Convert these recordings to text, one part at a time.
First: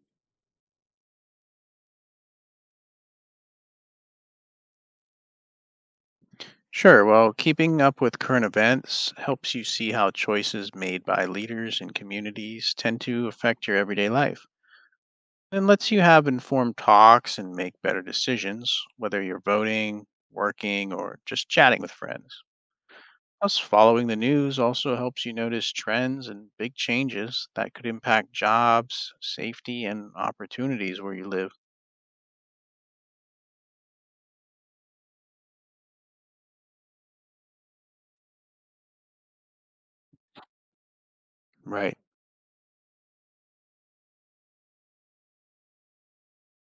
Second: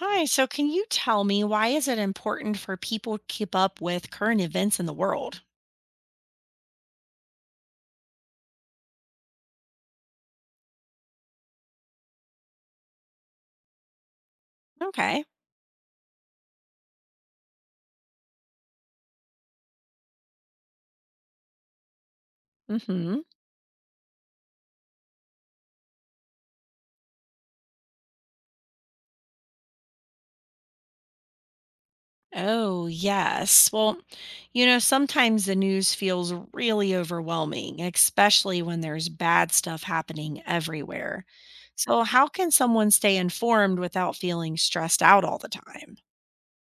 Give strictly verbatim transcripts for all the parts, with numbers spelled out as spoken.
Hi, so can you tell me why is it important for people to keep up with current events in the world? Sure. Well, keeping up with current events helps you see how choices made by leaders and communities tend to affect your everyday life Okay. and lets you have informed talks and make better decisions, whether you're voting, working, or just chatting with friends. Mhm. Plus, following the news also helps you notice trends and big changes that could impact jobs, safety, and opportunities where you live. Oh, yes. Well, you know, sometimes the news feels really overwhelming, especially when there's bad stuff happening everywhere. Right. So, how can someone stay informed without feeling stressed out all the time?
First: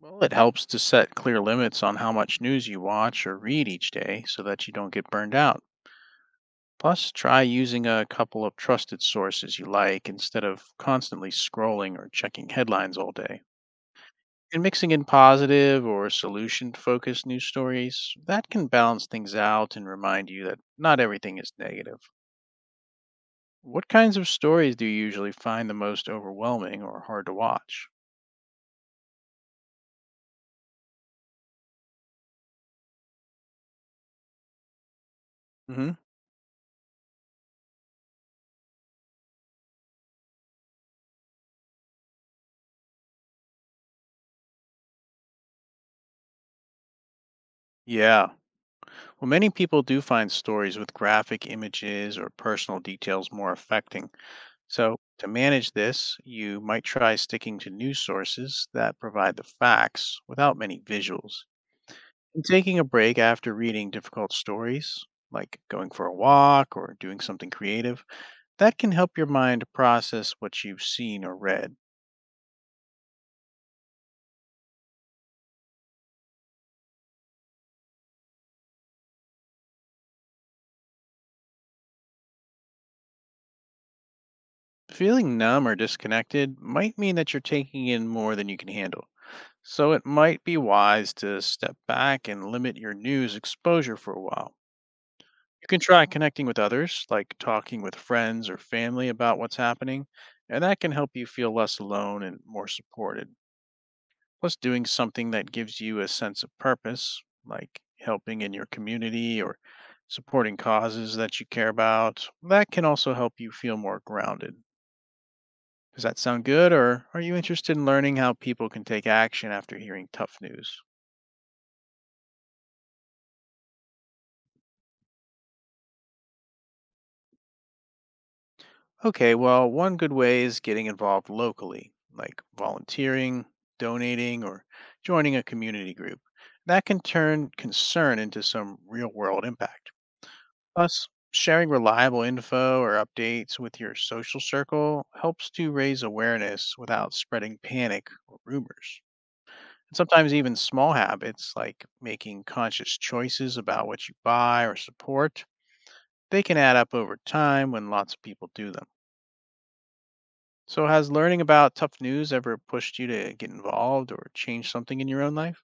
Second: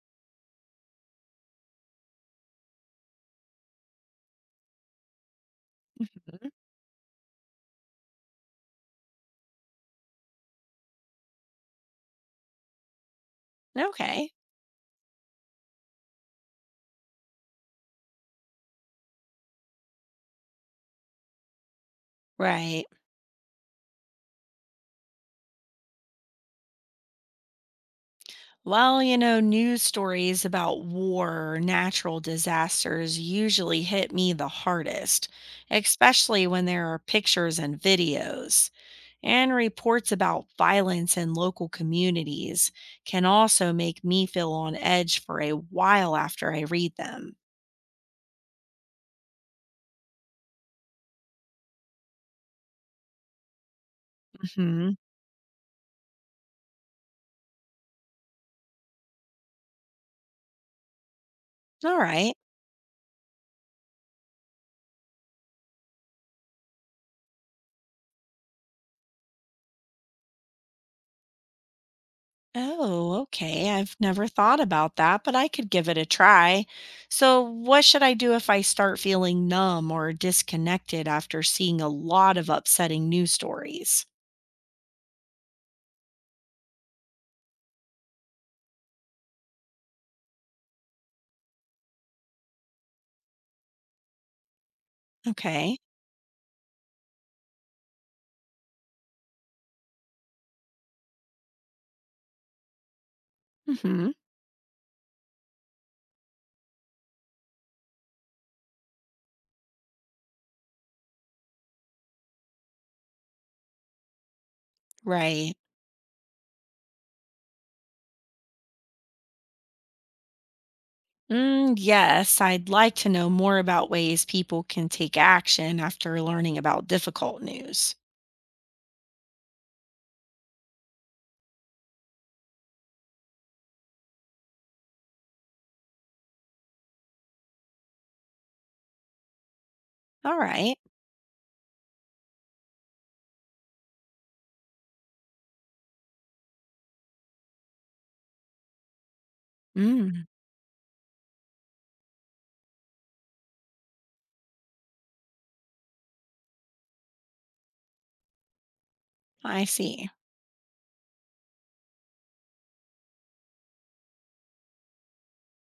Well, it helps to set clear limits on how much news you watch or read each day so that you don't get burned out. Mhm. Plus, try using a couple of trusted sources you like instead of constantly scrolling or checking headlines all day. Okay. And mixing in positive or solution focused news stories, that can balance things out and remind you that not everything is negative. Right. What kinds of stories do you usually find the most overwhelming or hard to watch? Well, you know, news stories about war, or natural disasters usually hit me the hardest, hmm especially when there are pictures and videos. And reports about violence in local communities can also make me feel on edge for a while after I read them. Yeah. Well, many people do find stories with graphic images or personal details more affecting. Mhm. So, to manage this, you might try sticking to news sources that provide the facts without many visuals. All right. And taking a break after reading difficult stories, like going for a walk or doing something creative, that can help your mind process what you've seen or read. Oh, okay. I've never thought about that, but I could give it a try. So, what should I do if I start feeling numb or disconnected after seeing a lot of upsetting news stories? Feeling numb or disconnected might mean that you're taking in more than you can handle. So, it might be wise to step back and limit your news exposure for a while. You Okay. can try connecting with others, like talking with friends or family about what's happening, and that can help you feel less alone and more supported. Mhm. Plus, doing something that gives you a sense of purpose, like helping in your community or supporting causes that you care about, that can also help you feel more grounded. Right. Does that sound good, or are you interested in learning how people can take action after hearing tough news? Mm, yes, I'd like to know more about ways people can take action after learning about difficult news. Okay, well, one good way is getting involved locally, like volunteering, donating, or joining a community group. That can turn concern into some real world impact. All right. Plus, sharing reliable info or updates with your social circle helps to raise awareness without spreading panic or rumors. And Mm, sometimes even small habits like making conscious choices about what you buy or support, they can add up over time when lots of people do them. I see. So, has learning about tough news ever pushed you to get involved or change something in your own life?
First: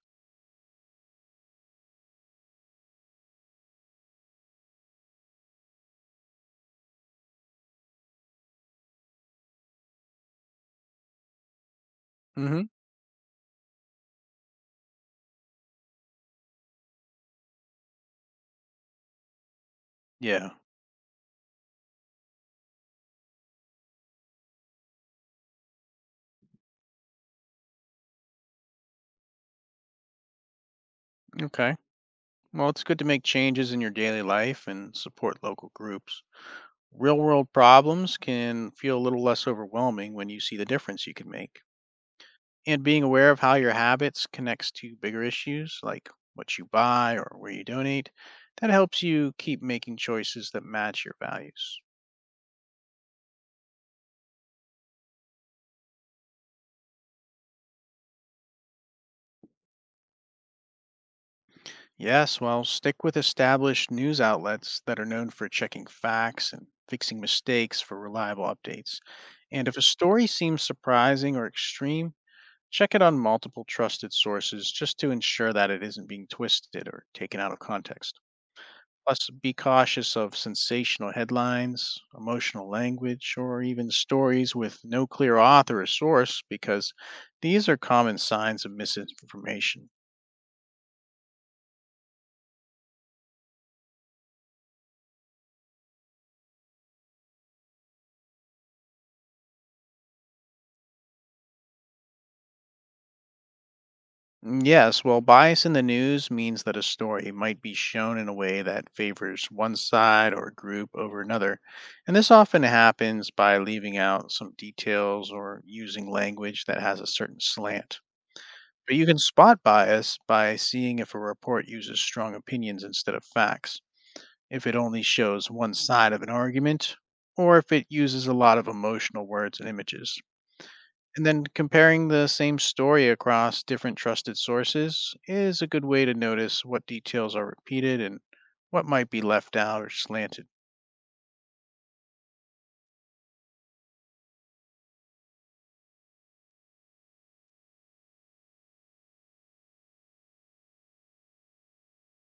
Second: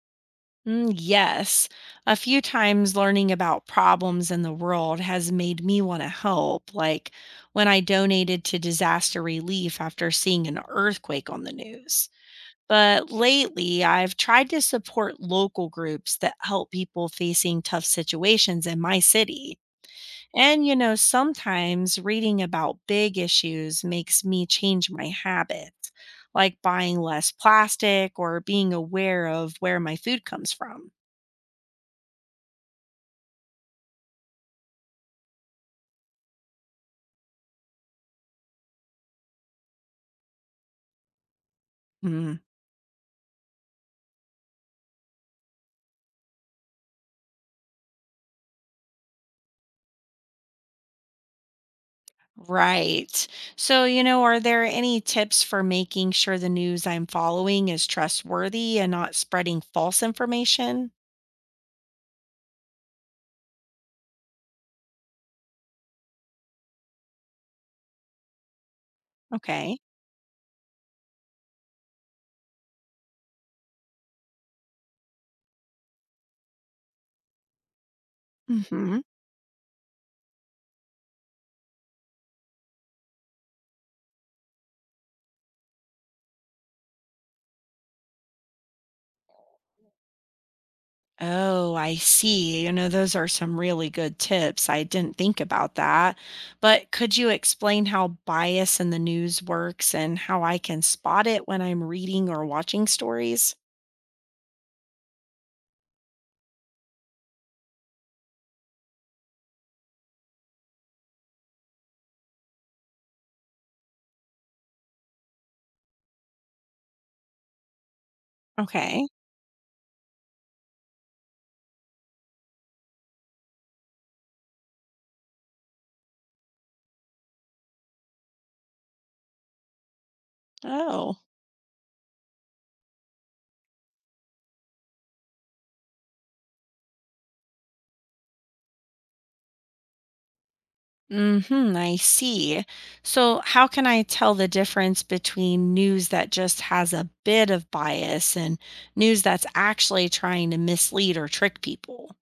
Mm, yes, a few times learning about problems in the world has made me want to help, like when I donated to disaster relief after seeing an earthquake on the news. hmm But lately, I've tried to support local groups that help people facing tough situations in my city. Yeah. And, you know, sometimes reading about big issues makes me change my habits, like buying less plastic or being aware of where my food comes from. Okay. Well, it's good to make changes in your daily life and support local groups. Real world problems can feel a little less overwhelming when you see the difference you can make. Hmm. And being aware of how your habits connects to bigger issues like what you buy or where you donate, that helps you keep making choices that match your values. Right. So, you know, are there any tips for making sure the news I'm following is trustworthy and not spreading false information? Yes, well, stick with established news outlets that are known for checking facts and fixing mistakes for reliable updates. And if Okay. a story seems surprising or extreme, check it on multiple trusted sources just to ensure that it isn't being twisted or taken out of context. Hmm. Plus, be cautious of sensational headlines, emotional language, or even stories with no clear author or source because these are common signs of misinformation. Oh, I see. You know, those are some really good tips. I didn't think about that. But could you explain how bias in the news works and how I can spot it when I'm reading or watching stories? Mm, yes, well, bias in the news means that a story might be shown in a way that favors one side or group over another. And this often happens by leaving out some details or using language that has a certain slant. But you Okay. can spot bias by seeing if a report uses strong opinions instead of facts, if it only shows one side of an argument, or if it uses a lot of emotional words and images. Oh. And then comparing the same story across different trusted sources is a good way to notice what details are repeated and what might be left out or slanted. Mm-hmm, I see. So, how can I tell the difference between news that just has a bit of bias and news that's actually trying to mislead or trick people?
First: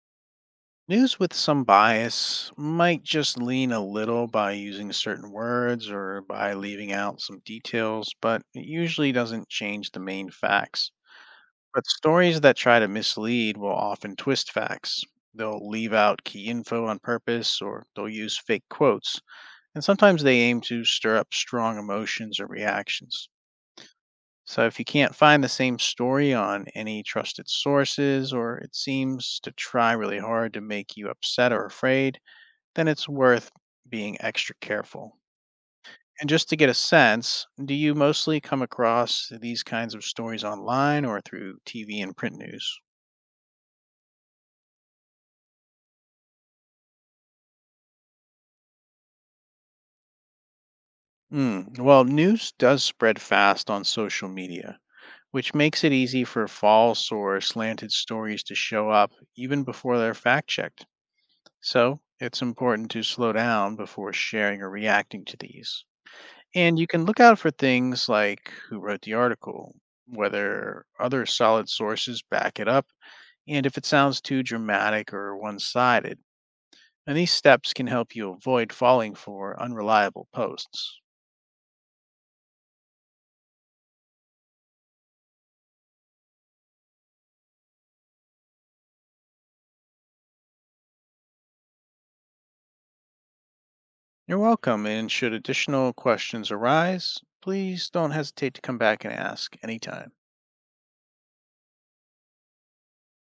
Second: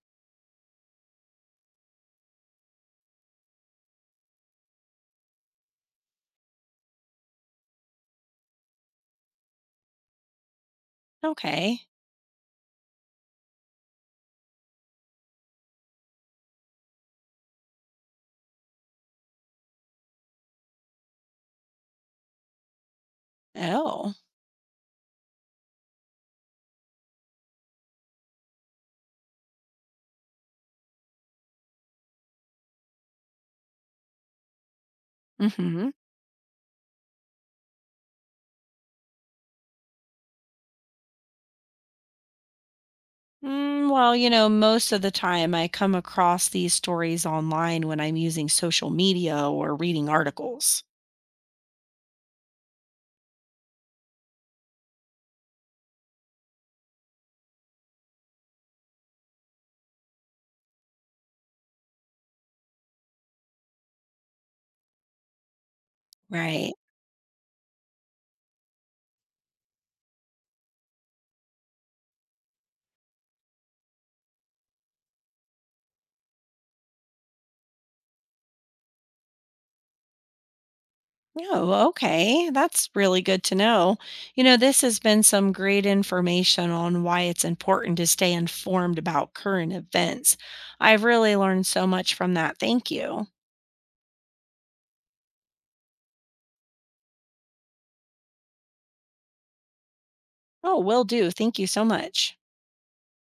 News with some bias might just lean a little by using certain words or by leaving out some details, but it usually doesn't change the main facts. Okay. But stories that try to mislead will often twist facts. They'll leave out key info on purpose or they'll use fake quotes and sometimes they aim to stir up strong emotions or reactions. Oh. So, if you can't find the same story on any trusted sources, or it seems to try really hard to make you upset or afraid, then it's worth being extra careful. Mm-hmm. And just to get a sense, do you mostly come across these kinds of stories online or through T V and print news? Mm, well, you know, most of the time I come across these stories online when I'm using social media or reading articles. Mm, well, news does spread fast on social media, which makes it easy for false or slanted stories to show up even before they're fact checked. So it's important to slow down before sharing or reacting to these. Right. And you can look out for things like who wrote the article, whether other solid sources back it up, and if it sounds too dramatic or one sided. And these steps can help you avoid falling for unreliable posts. Oh, okay. That's really good to know. You know, this has been some great information on why it's important to stay informed about current events. I've really learned so much from that. Thank you. You're welcome, and should additional questions arise, please don't hesitate to come back and ask anytime. Oh, will do. Thank you so much.